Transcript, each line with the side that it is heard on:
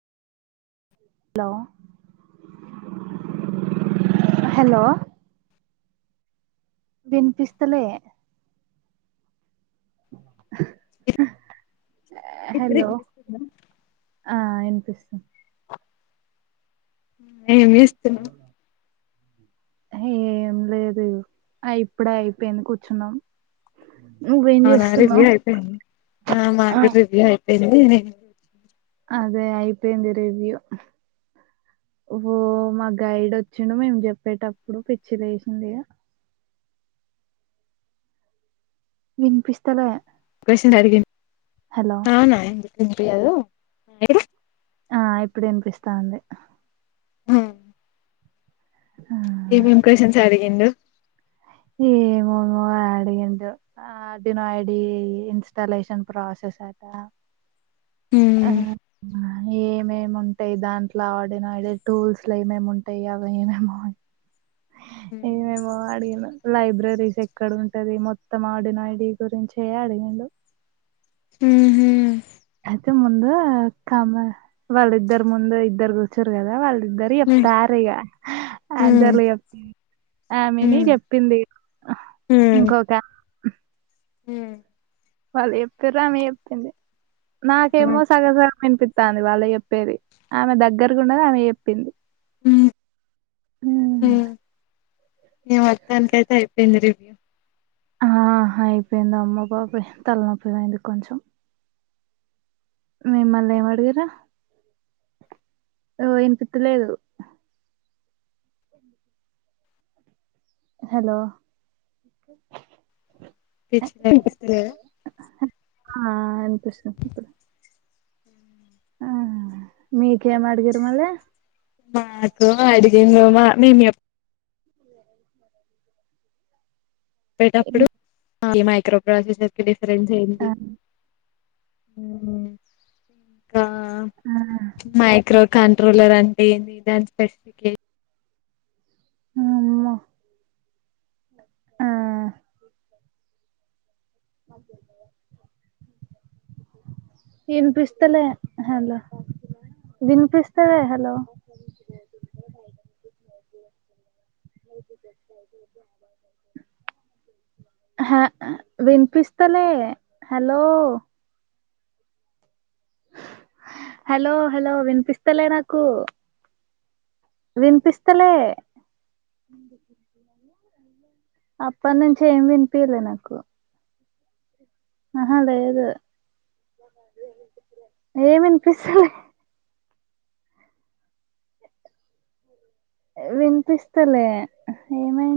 right: hello hello బన్పిస్ తాల హా
left: ఇప్పుడు
right: హలో
left: వినిపిస్తుందా
right: ఆ వినిపిస్తా
left: ఏమి ఇస్తన్నా
right: ఏం లేదు ఇప్పుడే అయిపోయింది కూర్చున్నాం నువ్వేం
left: అవునా రివ్యూ
right: చేస్తున్నావు
left: అయిపోయింది ఆ మా కూడా రివ్యూ అయిపోయింది న
right: అదే అయిపోయ తెరవ్యూ ఓ మా గైడ్ వచ్చిడు మేము చెప్పేటప్పుడు పిచ్చిదిేసింది వినిపిస్తలే
left: క్వన్
right: హలో
left: అరిగిందినా ఎందుయాదు
right: ఆ ఇప్పుడ వినిపిస్తా ఉంది
left: హ
right: అ
left: ఏమేం కోసం సారిగిడు
right: ఈ మ అడిగిడు ఆ ో ఐడి ఇన్స్టాలేషన్ ప్రాసెస్ సత
left: హ
right: ఆ ఏమేమి ఉంటాయి దాంట్లో ఆడిన అదే టూల్స్ లో ఏమేమి ఉంటాయి అవి [inaudible] ఇ
left: హ్మ్
right: మేమో అడిగాిన లైబ్రరీస్ ఎక్కడ ఉంటది మొత్తం ఆడినాడి గురించ అడిగాండు [inaudible]
left: ఊహు
right: అయితే ముందు కామ వాళ్ళు ఇద్దరు ముందు ఇద్దరు కూూచారు కదా వాళ్ళు ద్దరి ఎప్
left: హ్మ్
right: తార ఇగ అంతాల
left: హ్మ్
right: ఎప్ ఆమెని చెప్పింది
left: హ్మ్
right: ఇంకొక
left: హ్మ్
right: వాళ్ళు చెప్తురమే చెప్ప్పింది
left: ఆహా
right: నాకేమో సగ సగ వినిపిత్తంది వాళ్ళ చెప్పేది ఆమె దగ్గరండది ఆమె చెప్పింది
left: ఉమ్ ఇక మొత్తానికి అయితే అయిపింది రివ్యూ
right: ఆ అయిపోయింది అమ్మ బాబోయ్ తలనొప్పి పోయింది కొంచెం మిమ్మల్ళ ఏం అడిగరా ఓ ఇన్పితలేదు హలో
left: [unintelligible]
right: ఆ ఇన్పిస్తుంది ఇప్పుడు ఆ మీకే మడిగిరు మల్లె
left: మాకు అడిగిండ్రు మా మేము ఎప్
right: [inaudible]
left: చెప్పేటప్పుడు ఈ మైక్రో ప్రాసెసర్ కి డిఫరెన్స్
right: ఆ
left: ఏంది ఉమ్ కా
right: ఆ
left: మైక్రో కంట్రోలర్ అంటే ఏంది దాని స్పెసిఫికే
right: మ్మ ఆ అదే గదా ఇన్పిస్తలే హలో విన్పిస్తలే హలో హ వినిపిస్తలే హలో హలో హలో వినిపిస్తలే నాకు విన్పిస్తలే అప్పటి నుంచి ఏమి వినిపియ్యలే నాకు అహ లేదు ఏం విన్పిస్తలే వినిపిస్తలే ఏమై